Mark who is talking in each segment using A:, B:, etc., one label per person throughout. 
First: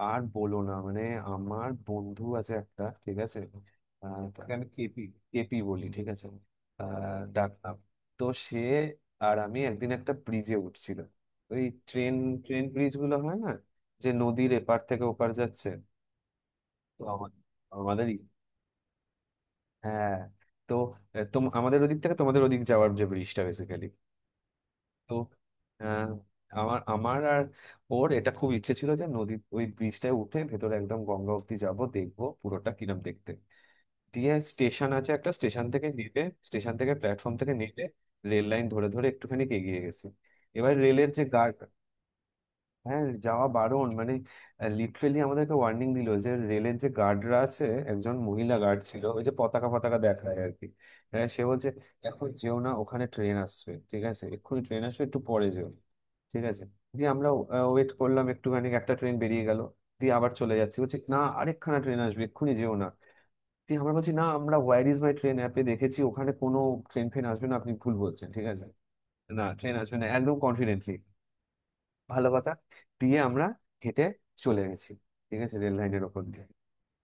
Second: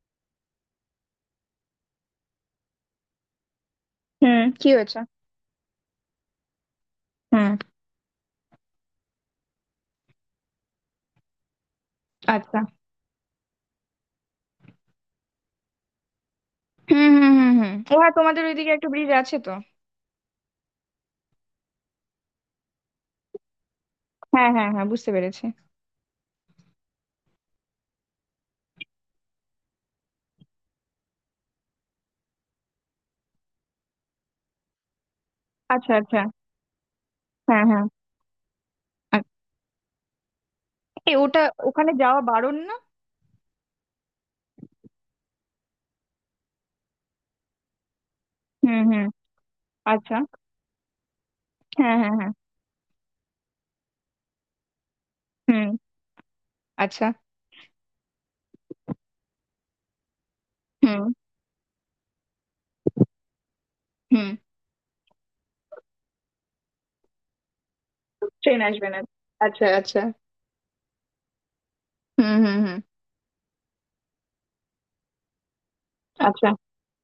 A: আর বলো না মানে আমার বন্ধু আছে একটা, ঠিক আছে?
B: হুম।
A: তাকে আমি
B: কি হয়েছে?
A: কেপি, কেপি বলি, ঠিক আছে?
B: হুম।
A: ডাকনাম। তো সে আর আমি একদিন একটা ব্রিজে উঠছিল, ওই ট্রেন,
B: আচ্ছা।
A: ট্রেন ব্রিজ গুলো হয় না, যে নদীর এপার থেকে ওপার যাচ্ছে? তো
B: হুম হুম হুম হুম, ও হ্যাঁ,
A: আমাদেরই,
B: তোমাদের ওইদিকে একটা ব্রিজ আছে তো?
A: হ্যাঁ। তো আমাদের ওদিক থেকে তোমাদের ওদিক যাওয়ার যে ব্রিজটা বেসিক্যালি।
B: হ্যাঁ হ্যাঁ হ্যাঁ, বুঝতে
A: তো,
B: পেরেছি।
A: আহ, আমার আমার আর ওর এটা খুব ইচ্ছে ছিল, যে নদীর ওই ব্রিজটায় উঠে ভেতরে একদম গঙ্গা অবধি যাবো, দেখবো পুরোটা কিরম দেখতে। দিয়ে স্টেশন আছে একটা, স্টেশন থেকে
B: আচ্ছা আচ্ছা।
A: নেমে, স্টেশন থেকে প্ল্যাটফর্ম থেকে
B: হ্যাঁ
A: নেমে
B: হ্যাঁ।
A: রেল লাইন ধরে ধরে
B: আচ্ছা।
A: একটুখানি এগিয়ে গেছি। এবার রেলের
B: এ,
A: যে,
B: ওটা ওখানে যাওয়া বারণ না?
A: হ্যাঁ যাওয়া বারণ, মানে লিটারেলি আমাদেরকে ওয়ার্নিং দিল, যে রেলের যে গার্ডরা আছে, একজন মহিলা
B: হুম
A: গার্ড ছিল
B: হুম।
A: ওই যে পতাকা পতাকা
B: আচ্ছা।
A: দেখায় আর কি। হ্যাঁ সে বলছে
B: হ্যাঁ হ্যাঁ
A: এখন
B: হ্যাঁ।
A: যেও না ওখানে, ট্রেন আসবে, ঠিক আছে, এক্ষুনি ট্রেন আসবে, একটু পরে
B: হুম।
A: যেও। ঠিক আছে।
B: আচ্ছা।
A: দিয়ে আমরা ওয়েট করলাম একটুখানি, একটা ট্রেন বেরিয়ে গেল। দিয়ে আবার চলে যাচ্ছি, বলছি
B: হুম
A: না আরেকখানা ট্রেন আসবে এক্ষুনি, যেও না। দিয়ে আমরা বলছি না,
B: হুম।
A: আমরা হোয়ার ইজ মাই ট্রেন অ্যাপে দেখেছি ওখানে কোনো ট্রেন ফেন আসবে না, আপনি ভুল বলছেন, ঠিক
B: ট্রেন
A: আছে।
B: আসবে না?
A: না
B: আচ্ছা
A: ট্রেন আসবে
B: আচ্ছা।
A: না, একদম কনফিডেন্টলি। ভালো
B: হুম
A: কথা।
B: হুম হুম।
A: দিয়ে আমরা হেঁটে চলে গেছি, ঠিক আছে, রেল লাইনের ওপর দিয়ে।
B: আচ্ছা।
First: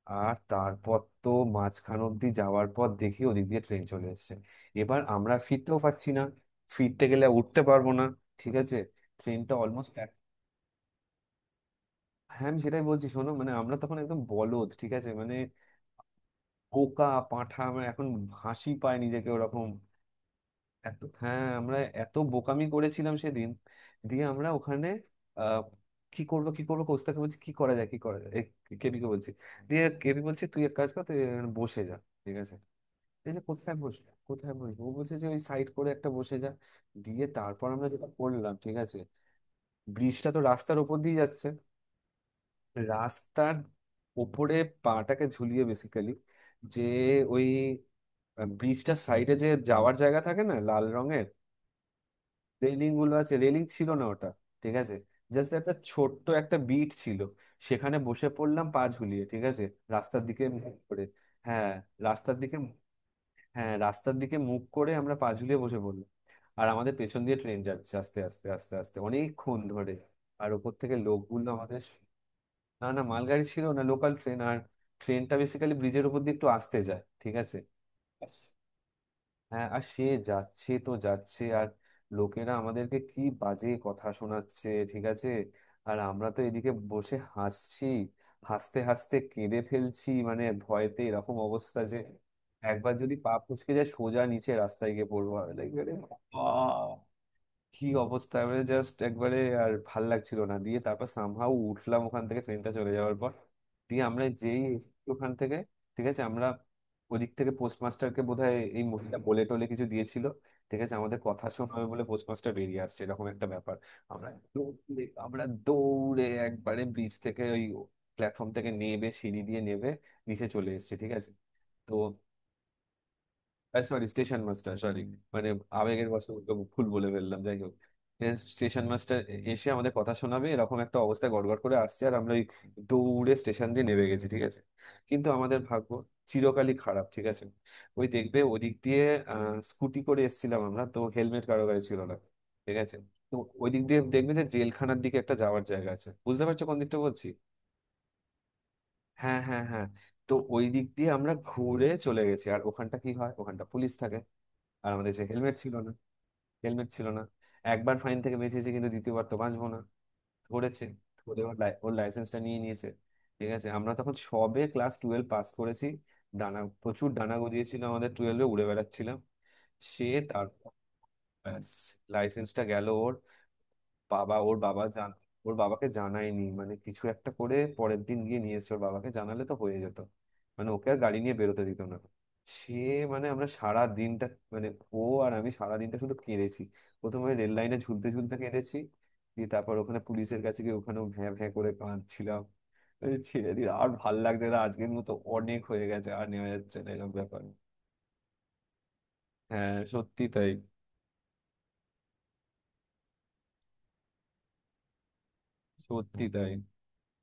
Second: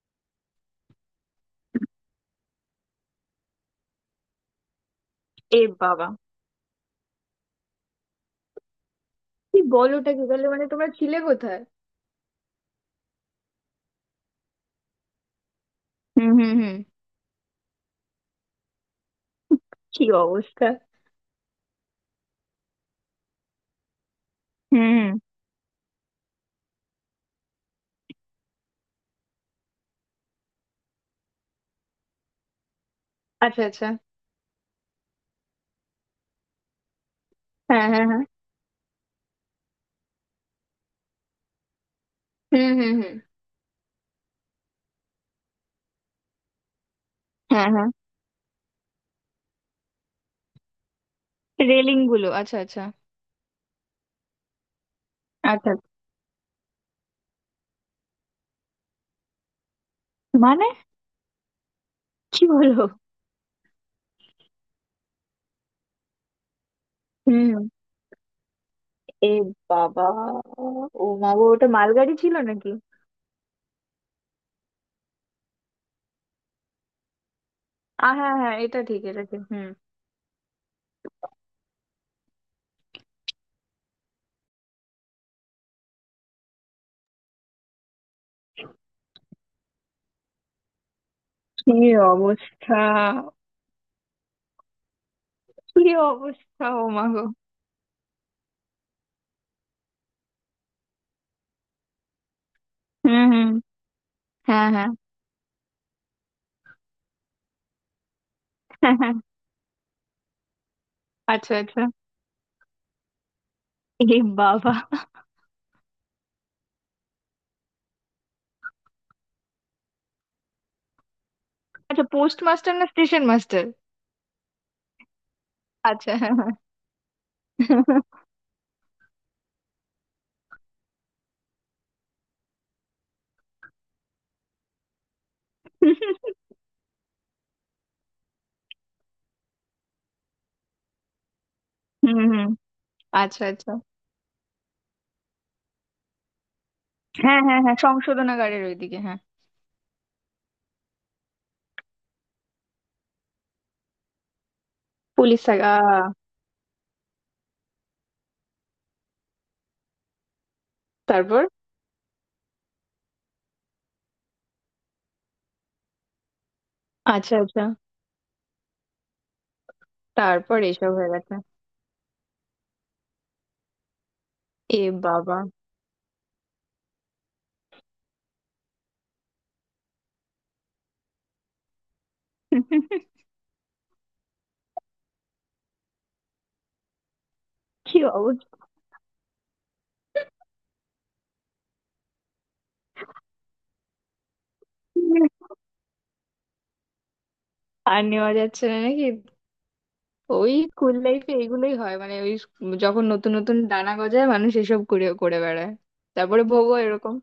A: আর তারপর তো মাঝখান অব্দি যাওয়ার পর দেখি ওদিক দিয়ে ট্রেন চলে এসেছে। এবার আমরা
B: এ
A: ফিরতেও
B: বাবা!
A: পারছি না, ফিরতে গেলে উঠতে পারবো না, ঠিক আছে? ট্রেনটা
B: কি
A: অলমোস্ট
B: বলো,
A: প্যাক।
B: ওটা কি তাহলে, মানে তোমরা ছিলে কোথায়?
A: হ্যাঁ আমি সেটাই বলছি, শোনো মানে আমরা তখন একদম বলদ, ঠিক আছে? মানে
B: হুম হুম হুম।
A: পোকা পাঁঠা, আমরা এখন হাসি পায় নিজেকে ওরকম।
B: কি অবস্থা!
A: এত, হ্যাঁ আমরা এত বোকামি করেছিলাম সেদিন। দিয়ে আমরা
B: হুম
A: ওখানে
B: হুম।
A: আহ, কি করবো কি করবো, কোস্তাকে বলছি কি করা যায় কি করা যায়, কেবি কে বলছি। দিয়ে কেবি বলছে তুই এক কাজ কর, তুই এখানে বসে যা, ঠিক আছে? এই যে
B: আচ্ছা
A: কোথায়
B: আচ্ছা।
A: বসবো কোথায় বসবো, ও বলছে যে ওই সাইড করে একটা বসে যা। দিয়ে তারপর
B: হ্যাঁ
A: আমরা
B: হ্যাঁ
A: যেটা
B: হ্যাঁ।
A: করলাম, ঠিক আছে, ব্রিজটা তো রাস্তার ওপর দিয়ে যাচ্ছে।
B: হুম হুম হুম।
A: রাস্তার ওপরে পাটাকে ঝুলিয়ে বেসিক্যালি, যে ওই
B: হ্যাঁ হ্যাঁ।
A: ব্রিজটার সাইডে যে যাওয়ার জায়গা থাকে না, লাল রঙের
B: রেলিং গুলো, আচ্ছা আচ্ছা।
A: রেলিং গুলো আছে, রেলিং ছিল না ওটা, ঠিক আছে। জাস্ট একটা
B: আচ্ছা।
A: ছোট্ট একটা বিট ছিল, সেখানে বসে পড়লাম পা ঝুলিয়ে, ঠিক আছে, রাস্তার দিকে
B: মানে?
A: মুখ করে। হ্যাঁ রাস্তার
B: কি
A: দিকে।
B: বলো!
A: হ্যাঁ রাস্তার দিকে মুখ করে আমরা পা ঝুলিয়ে বসে পড়লাম। আর আমাদের পেছন দিয়ে ট্রেন
B: হুম।
A: যাচ্ছে আস্তে আস্তে আস্তে আস্তে
B: এ
A: অনেকক্ষণ ধরে।
B: বাবা!
A: আর ওপর থেকে
B: ও মা গো,
A: লোকগুলো
B: ওটা
A: আমাদের,
B: মালগাড়ি ছিল নাকি?
A: না না মালগাড়ি ছিল না, লোকাল ট্রেন। আর ট্রেনটা বেসিক্যালি ব্রিজের উপর দিয়ে একটু আসতে যায়, ঠিক আছে।
B: আ হ্যাঁ হ্যাঁ, এটা ঠিক, এটা ঠিক।
A: হ্যাঁ
B: হুম।
A: আর সে যাচ্ছে তো যাচ্ছে, আর লোকেরা আমাদেরকে কি বাজে কথা শোনাচ্ছে, ঠিক আছে। আর আমরা তো এদিকে বসে হাসছি, হাসতে হাসতে কেঁদে ফেলছি, মানে ভয়তে এরকম অবস্থা,
B: কি
A: যে
B: অবস্থা!
A: একবার যদি পা ফসকে যায় সোজা নিচে রাস্তায় গিয়ে পড়বো, লাইক
B: কি অবস্থা, ও মা গো!
A: কি অবস্থা, মানে জাস্ট একবারে আর ভাল লাগছিল না। দিয়ে তারপর সামহাউ উঠলাম ওখান থেকে, ট্রেনটা চলে
B: হুম
A: যাওয়ার পর।
B: হুম।
A: দিয়ে আমরা যেই
B: হ্যাঁ হ্যাঁ।
A: এসেছি ওখান থেকে, ঠিক আছে, আমরা ওদিক থেকে, পোস্টমাস্টারকে বোধহয় এই
B: হ্যাঁ, হ্যাঁ।
A: মহিলা বলে টলে কিছু দিয়েছিল, ঠিক আছে, আমাদের কথা
B: আচ্ছা আচ্ছা।
A: শোনাবে বলে পোস্টমাস্টার বেরিয়ে আসছে এরকম একটা ব্যাপার।
B: এ
A: আমরা
B: বাবা!
A: দৌড়ে, আমরা দৌড়ে একবারে ব্রিজ থেকে ওই প্ল্যাটফর্ম থেকে নেবে, সিঁড়ি দিয়ে নেবে নিচে চলে এসেছি, ঠিক আছে। তো
B: আচ্ছা, পোস্ট মাস্টার না station master?
A: Sorry station master, sorry, মানে আবেগের
B: আচ্ছা, হ্যাঁ
A: বশবর্ত
B: হ্যাঁ।
A: ভুল বলে ফেললাম, যাই হোক। স্টেশন মাস্টার এসে আমাদের কথা শোনাবে এরকম একটা অবস্থায় গড়গড় করে আসছে, আর আমরা ওই দৌড়ে স্টেশন দিয়ে নেমে গেছি, ঠিক আছে। কিন্তু আমাদের ভাগ্য চিরকালই খারাপ, ঠিক আছে। ওই দেখবে ওদিক দিয়ে, আহ স্কুটি করে এসেছিলাম আমরা, তো হেলমেট কারো গায়ে ছিল না,
B: হুম হুম।
A: ঠিক আছে। তো
B: আচ্ছা
A: ওই
B: আচ্ছা।
A: দিক দিয়ে দেখবে যে জেলখানার দিকে একটা যাওয়ার জায়গা আছে, বুঝতে পারছো কোন দিকটা বলছি?
B: হ্যাঁ হ্যাঁ হ্যাঁ, সংশোধনাগারের ওইদিকে, হ্যাঁ।
A: হ্যাঁ হ্যাঁ হ্যাঁ। তো ওই দিক দিয়ে আমরা ঘুরে চলে গেছি, আর ওখানটা কি হয়, ওখানটা পুলিশ থাকে। আর আমাদের যে
B: পুলিশ
A: হেলমেট
B: থাকা?
A: ছিল না, হেলমেট ছিল না, একবার ফাইন থেকে বেঁচেছি কিন্তু দ্বিতীয়বার তো বাঁচবো না। ধরেছে, ধরে
B: তারপর?
A: ওর লাইসেন্সটা নিয়ে নিয়েছে, ঠিক আছে। আমরা তখন সবে ক্লাস 12 পাস করেছি, ডানা প্রচুর
B: আচ্ছা
A: ডানা
B: আচ্ছা।
A: গজিয়েছিল আমাদের, 12-এ উড়ে বেড়াচ্ছিলাম। সে
B: তারপর
A: তারপর
B: এসব হয়ে গেছে?
A: লাইসেন্সটা গেল, বাবা ওর
B: এ
A: বাবা জান,
B: বাবা!
A: ওর বাবাকে জানায়নি, মানে কিছু একটা করে পরের দিন গিয়ে নিয়ে এসেছে। ওর বাবাকে জানালে তো হয়ে যেত, মানে ওকে আর গাড়ি নিয়ে বেরোতে দিত না। সে মানে আমরা সারা দিনটা, মানে ও আর আমি সারা দিনটা শুধু কেঁদেছি। প্রথমে রেল লাইনে
B: কি
A: ঝুলতে ঝুলতে
B: অবস্থা!
A: কেঁদেছি, দিয়ে তারপর ওখানে পুলিশের কাছে গিয়ে ওখানেও ভ্যাঁ ভ্যাঁ করে কাঁদছিলাম। এই ছেড়ে দিই আর ভাল লাগছে না, আজকের মতো অনেক হয়ে গেছে, আর নেওয়া যাচ্ছে না এরকম ব্যাপার।
B: আর নেওয়া যাচ্ছে না নাকি?
A: হ্যাঁ সত্যি তাই।
B: ওই স্কুল লাইফে এগুলোই হয়, মানে ওই যখন নতুন নতুন ডানা গজায় মানুষ এসব করে করে বেড়ায়।
A: সত্যি
B: তারপরে
A: তাই,
B: ভোগও এরকম।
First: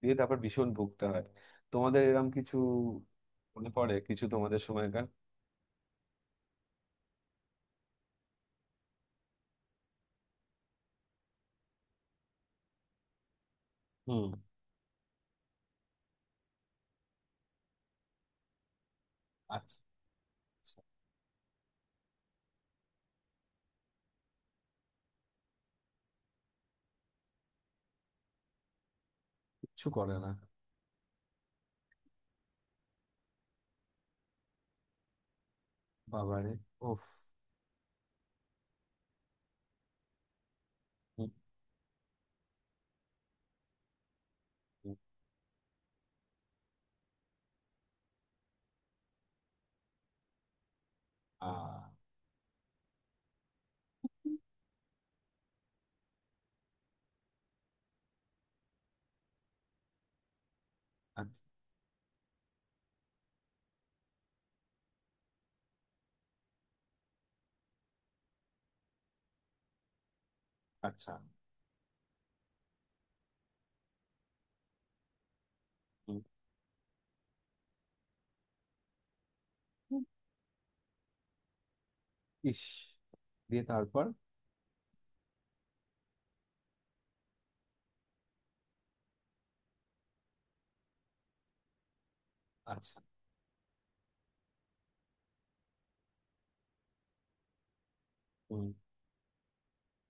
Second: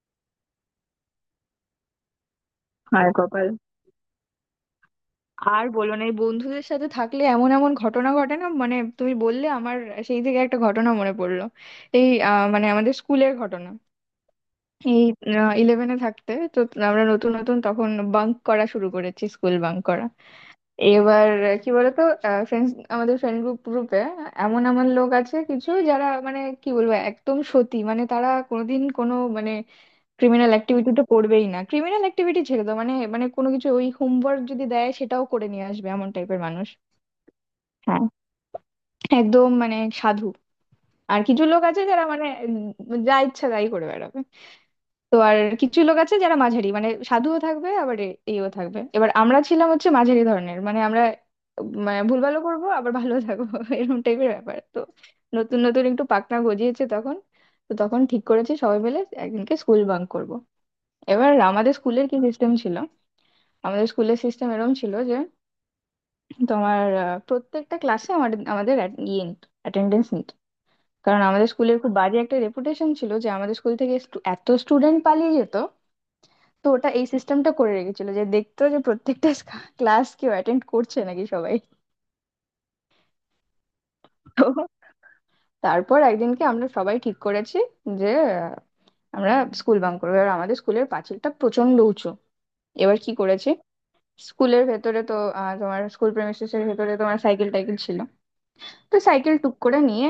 A: দিয়ে তারপর ভীষণ ভুগতে হয়। তোমাদের এরম কিছু
B: হায় কপাল!
A: মনে পড়ে কিছু, তোমাদের সময়কার?
B: আর বলো না, এই বন্ধুদের সাথে থাকলে এমন এমন ঘটনা ঘটে না, মানে তুমি বললে আমার সেই থেকে একটা ঘটনা মনে পড়লো। এই মানে আমাদের স্কুলের ঘটনা।
A: হুম।
B: এই ইলেভেনে থাকতে তো আমরা নতুন নতুন তখন বাঙ্ক করা শুরু করেছি, স্কুল
A: আচ্ছা,
B: বাঙ্ক করা।
A: আচ্ছা।
B: এবার কি বলতো, ফ্রেন্ডস, আমাদের ফ্রেন্ড গ্রুপ গ্রুপে এমন এমন লোক আছে কিছু যারা, মানে কি বলবো, একদম সতী, মানে তারা কোনোদিন কোনো মানে
A: কিচ্ছু করে না।
B: ক্রিমিনাল অ্যাক্টিভিটিতে পড়বেই না, ক্রিমিনাল অ্যাক্টিভিটি ছেড়ে দাও, মানে মানে কোনো কিছু ওই হোমওয়ার্ক যদি দেয় সেটাও করে নিয়ে আসবে, এমন টাইপের
A: বাবারে,
B: মানুষ।
A: ওফ।
B: হ্যাঁ, একদম মানে সাধু। আর
A: হুম,
B: কিছু লোক আছে যারা মানে যা ইচ্ছা তাই করে বেড়াবে।
A: হুম,
B: তো আর কিছু লোক আছে যারা মাঝারি, মানে সাধুও থাকবে আবার ইয়েও থাকবে। এবার আমরা ছিলাম হচ্ছে মাঝারি ধরনের, মানে আমরা
A: আ,
B: মানে ভুলভালও করবো আবার ভালো থাকবো এরকম টাইপের ব্যাপার তো। নতুন নতুন একটু পাকনা গজিয়েছে তখন। তো তখন ঠিক করেছি সবাই মিলে একদিনকে স্কুল বাঙ্ক করব। এবার
A: আচ্ছা
B: আমাদের স্কুলের কি সিস্টেম ছিল? আমাদের স্কুলের সিস্টেম এরকম ছিল যে তোমার প্রত্যেকটা ক্লাসে আমাদের আমাদের ইয়ে অ্যাটেন্ডেন্স নিত।
A: আচ্ছা,
B: কারণ আমাদের স্কুলের খুব বাজে একটা রেপুটেশন ছিল যে আমাদের স্কুল থেকে এত স্টুডেন্ট পালিয়ে যেত।
A: হুম,
B: তো ওটা এই সিস্টেমটা করে রেখেছিল যে দেখতো যে প্রত্যেকটা
A: হুম, ইস। দিয়ে তারপর
B: ক্লাস কেউ অ্যাটেন্ড করছে নাকি সবাই। তো তারপর একদিনকে আমরা সবাই ঠিক করেছি যে আহ, আমরা স্কুল বাঙ্ক করবো। এবার আমাদের স্কুলের পাঁচিলটা প্রচন্ড উঁচু। এবার
A: আচ্ছা
B: কি করেছি, স্কুলের ভেতরে তো তোমার স্কুল প্রেমিসেস এর ভেতরে তোমার সাইকেল টাইকেল ছিল,
A: হুম,
B: তো সাইকেল টুক করে নিয়ে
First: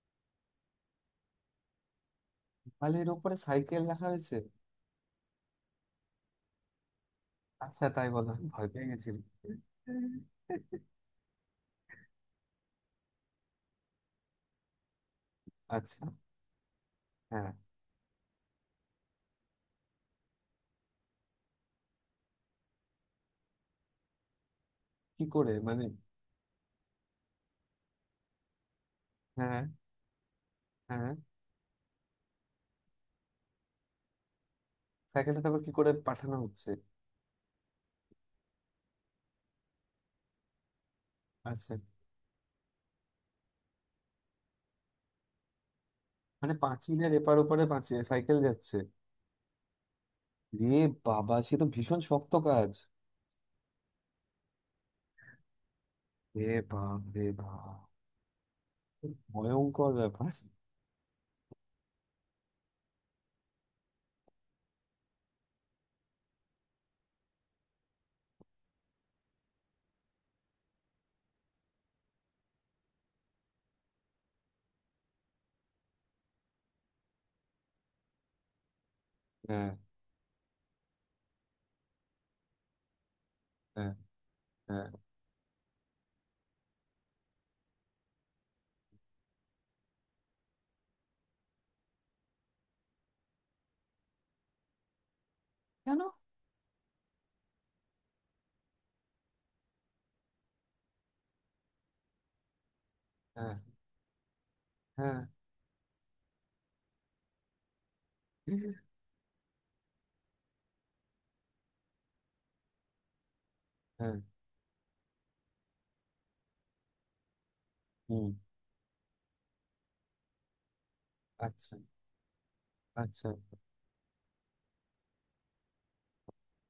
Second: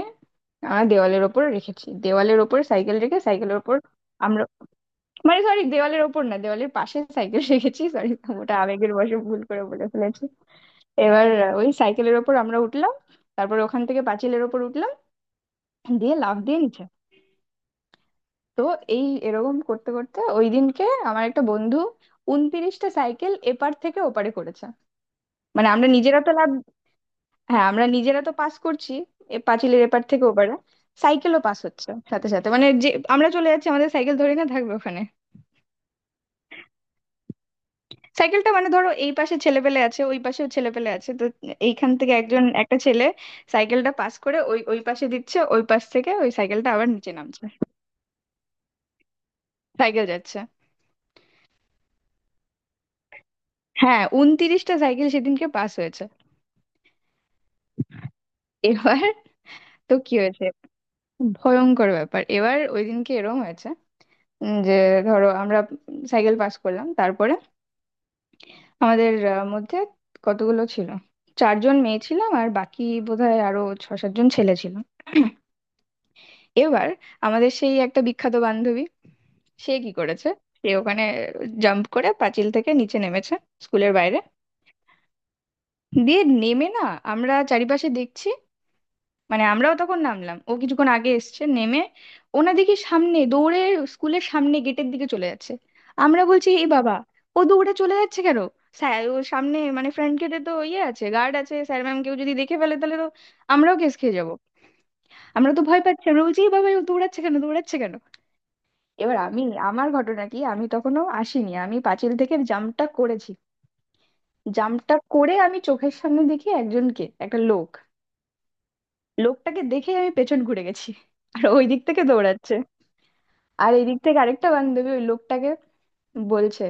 B: আমরা দেওয়ালের ওপর রেখেছি, দেওয়ালের ওপর সাইকেল
A: বালির
B: রেখে
A: উপরে
B: সাইকেলের ওপর
A: সাইকেল রাখা হয়েছে?
B: আমরা, মানে সরি, দেওয়ালের ওপর না, দেওয়ালের পাশে সাইকেল রেখেছি,
A: আচ্ছা, তাই
B: সরি,
A: বলো, আমি
B: ওটা
A: ভয় পেয়ে
B: আবেগের
A: গেছি।
B: বশে ভুল করে বলে ফেলেছি। এবার ওই সাইকেলের ওপর আমরা উঠলাম, তারপর ওখান থেকে পাঁচিলের ওপর উঠলাম,
A: আচ্ছা।
B: দিয়ে লাফ দিয়ে নিচে।
A: হ্যাঁ।
B: তো এই এরকম করতে করতে ওই দিনকে আমার একটা বন্ধু 29টা সাইকেল এপার থেকে ওপারে করেছে।
A: কি করে
B: মানে
A: মানে?
B: আমরা নিজেরা তো লাভ, হ্যাঁ আমরা নিজেরা তো পাস করছি এ
A: হ্যাঁ,
B: পাঁচিলের এপার থেকে ওপারে,
A: হ্যাঁ।
B: সাইকেলও পাস হচ্ছে সাথে সাথে, মানে যে আমরা চলে যাচ্ছি, আমাদের সাইকেল ধরে না থাকবে ওখানে।
A: সাইকেলটা তারপর কি করে পাঠানো হচ্ছে?
B: সাইকেলটা মানে ধরো এই পাশে ছেলেপেলে আছে, ওই পাশেও ছেলেপেলে আছে, তো
A: আচ্ছা,
B: এইখান থেকে একজন একটা ছেলে সাইকেলটা পাস করে ওই ওই পাশে দিচ্ছে, ওই পাশ থেকে ওই
A: মানে
B: সাইকেলটা আবার নিচে
A: পাঁচিলের এপার
B: নামছে।
A: ওপারে পাঁচিল সাইকেল যাচ্ছে?
B: সাইকেল যাচ্ছে।
A: রে বাবা, সে তো ভীষণ শক্ত কাজ।
B: হ্যাঁ, 29টা সাইকেল সেদিনকে পাস হয়েছে।
A: রে বাপ রে বাপ,
B: এবার
A: ভয়ঙ্কর
B: তো কি
A: ব্যাপার।
B: হয়েছে, ভয়ঙ্কর ব্যাপার। এবার ওই দিনকে এরকম হয়েছে, যে ধরো আমরা সাইকেল পাস করলাম, তারপরে আমাদের মধ্যে কতগুলো ছিল, চারজন মেয়ে ছিলাম আর বাকি বোধহয় আরো ছ সাতজন ছেলে ছিল। এবার আমাদের সেই একটা বিখ্যাত বান্ধবী
A: হ্যাঁ
B: সে কি করেছে, সে ওখানে জাম্প করে পাঁচিল থেকে নিচে নেমেছে
A: হ্যাঁ
B: স্কুলের বাইরে।
A: হ্যাঁ।
B: দিয়ে নেমে না, আমরা চারিপাশে দেখছি, মানে আমরাও তখন নামলাম, ও কিছুক্ষণ আগে এসছে নেমে, ওনা দেখি সামনে দৌড়ে স্কুলের সামনে গেটের দিকে চলে যাচ্ছে।
A: কেন?
B: আমরা বলছি, এ বাবা, ও দৌড়ে চলে যাচ্ছে কেন, স্যার ও সামনে মানে ফ্রন্ট গেটে তো ইয়ে আছে, গার্ড আছে, স্যার ম্যাম কেউ যদি দেখে ফেলে তাহলে তো
A: হ্যাঁ
B: আমরাও কেস খেয়ে যাবো।
A: হ্যাঁ
B: আমরা তো ভয় পাচ্ছি, আমরা বলছি, এ বাবা ও দৌড়াচ্ছে কেন, দৌড়াচ্ছে কেন। এবার আমি, আমার ঘটনা কি, আমি তখনও আসিনি, আমি পাঁচিল থেকে জাম্পটা করেছি।
A: হ্যাঁ।
B: জাম্পটা করে আমি চোখের সামনে দেখি একজনকে, একটা লোক,
A: হুম।
B: লোকটাকে দেখে আমি পেছন ঘুরে গেছি। আর ওই
A: আচ্ছা
B: দিক থেকে দৌড়াচ্ছে,
A: আচ্ছা।
B: আর এই দিক থেকে আরেকটা বান্ধবী ওই লোকটাকে বলছে,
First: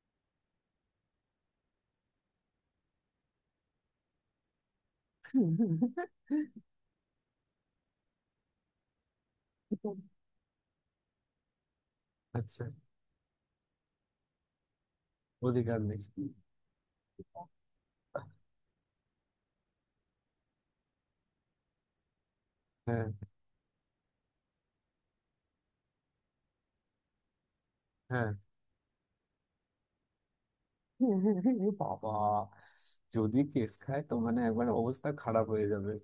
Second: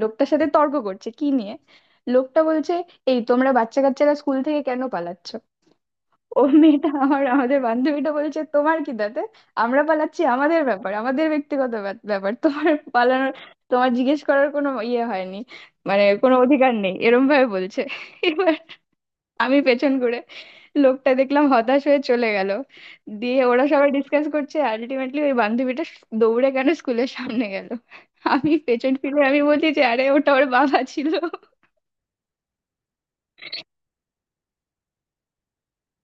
B: লোকটার সাথে তর্ক করছে, কি নিয়ে, লোকটা বলছে, এই তোমরা বাচ্চা কাচ্চারা স্কুল থেকে কেন পালাচ্ছ? ও মেয়েটা, আমার আমাদের বান্ধবীটা বলছে তোমার কি তাতে, আমরা পালাচ্ছি, আমাদের ব্যাপার, আমাদের ব্যক্তিগত ব্যাপার,
A: আচ্ছা,
B: তোমার পালানোর, তোমার জিজ্ঞেস করার কোনো ইয়ে হয়নি,
A: অধিকার নেই।
B: মানে কোনো অধিকার নেই এরম ভাবে বলছে। এবার আমি পেছন ঘুরে, লোকটা দেখলাম হতাশ হয়ে চলে গেল।
A: হ্যাঁ
B: দিয়ে ওরা সবাই ডিসকাস করছে আলটিমেটলি ওই বান্ধবীটা দৌড়ে কেন স্কুলের সামনে গেল।
A: হ্যাঁ।
B: আমি পেছন ফিরে আমি বলি যে আরে ওটা ওর বাবা ছিল।
A: এ বাবা, যদি কেস খায় তো মানে একবার অবস্থা খারাপ হয়ে যাবে।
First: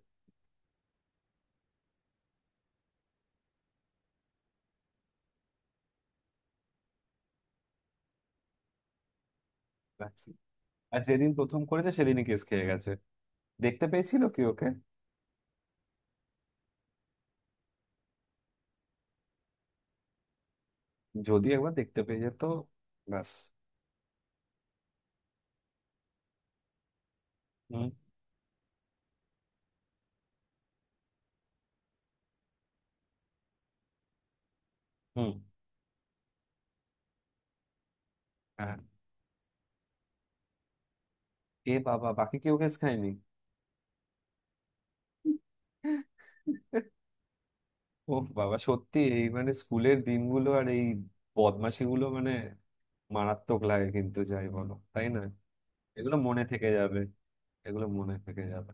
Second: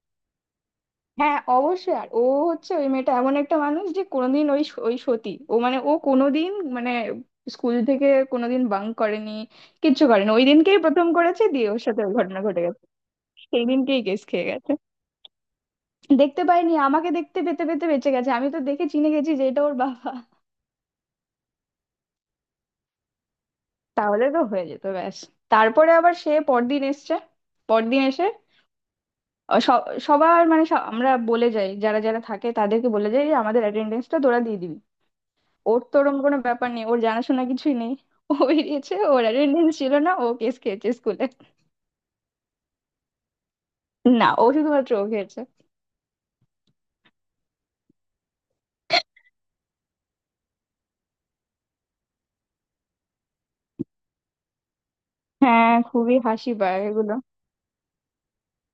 B: হ্যাঁ অবশ্যই। আর ও হচ্ছে, ওই মেয়েটা এমন একটা মানুষ যে কোনোদিন ওই ওই সতী ও, মানে ও কোনোদিন মানে স্কুল থেকে কোনোদিন বাঙ্ক করেনি, কিচ্ছু
A: রাখছি,
B: করেনি, ওই দিনকেই
A: আর
B: প্রথম
A: যেদিন
B: করেছে
A: প্রথম
B: দিয়ে ওর
A: করেছে
B: সাথে ওই
A: সেদিনই
B: ঘটনা
A: কেস
B: ঘটে
A: খেয়ে
B: গেছে।
A: গেছে।
B: সেই
A: দেখতে
B: দিনকেই
A: পেয়েছিল
B: কেস
A: কি
B: খেয়ে
A: ওকে?
B: গেছে। দেখতে পাইনি, আমাকে দেখতে পেতে পেতে বেঁচে গেছে, আমি তো দেখে চিনে গেছি যে এটা ওর বাবা।
A: যদি একবার দেখতে পেয়ে যেত ব্যাস।
B: তাহলে তো হয়ে যেত ব্যাস। তারপরে আবার সে পরদিন এসছে,
A: হুম।
B: পরদিন এসে সবার মানে আমরা বলে যাই, যারা যারা থাকে তাদেরকে বলে যাই যে আমাদের অ্যাটেন্ডেন্সটা তোরা দিয়ে দিবি।
A: হুম।
B: ওর তো ওরকম কোনো ব্যাপার নেই, ওর জানাশোনা কিছুই নেই, ও
A: হ্যাঁ।
B: বেরিয়েছে, ওর অ্যাটেন্ডেন্স ছিল না, ও কেস খেয়েছে স্কুলে।
A: এ বাবা, বাকি কেউ কেস খায়নি?
B: না, ও শুধুমাত্র ও খেয়েছে।
A: ও বাবা সত্যি, এই মানে স্কুলের দিনগুলো আর এই বদমাশিগুলো, মানে মারাত্মক লাগে কিন্তু, যাই বলো তাই না?
B: হ্যাঁ
A: এগুলো
B: খুবই
A: মনে
B: হাসি
A: থেকে
B: পায়
A: যাবে।
B: এগুলো।
A: এগুলো মনে থেকে যাবে।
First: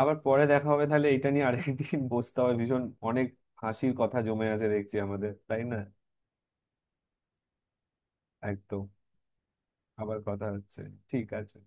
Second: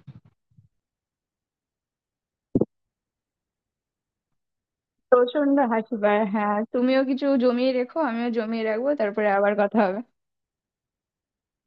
A: আবার পরে দেখা হবে তাহলে, এটা নিয়ে আরেকদিন বসতে হবে, ভীষণ অনেক হাসির কথা জমে আছে দেখছি আমাদের,
B: প্রচন্ড
A: তাই না?
B: হাসি পায়, হ্যাঁ তুমিও কিছু জমিয়ে রেখো, আমিও জমিয়ে
A: একদম,
B: রাখবো, তারপরে আবার কথা হবে।
A: আবার কথা হচ্ছে, ঠিক আছে।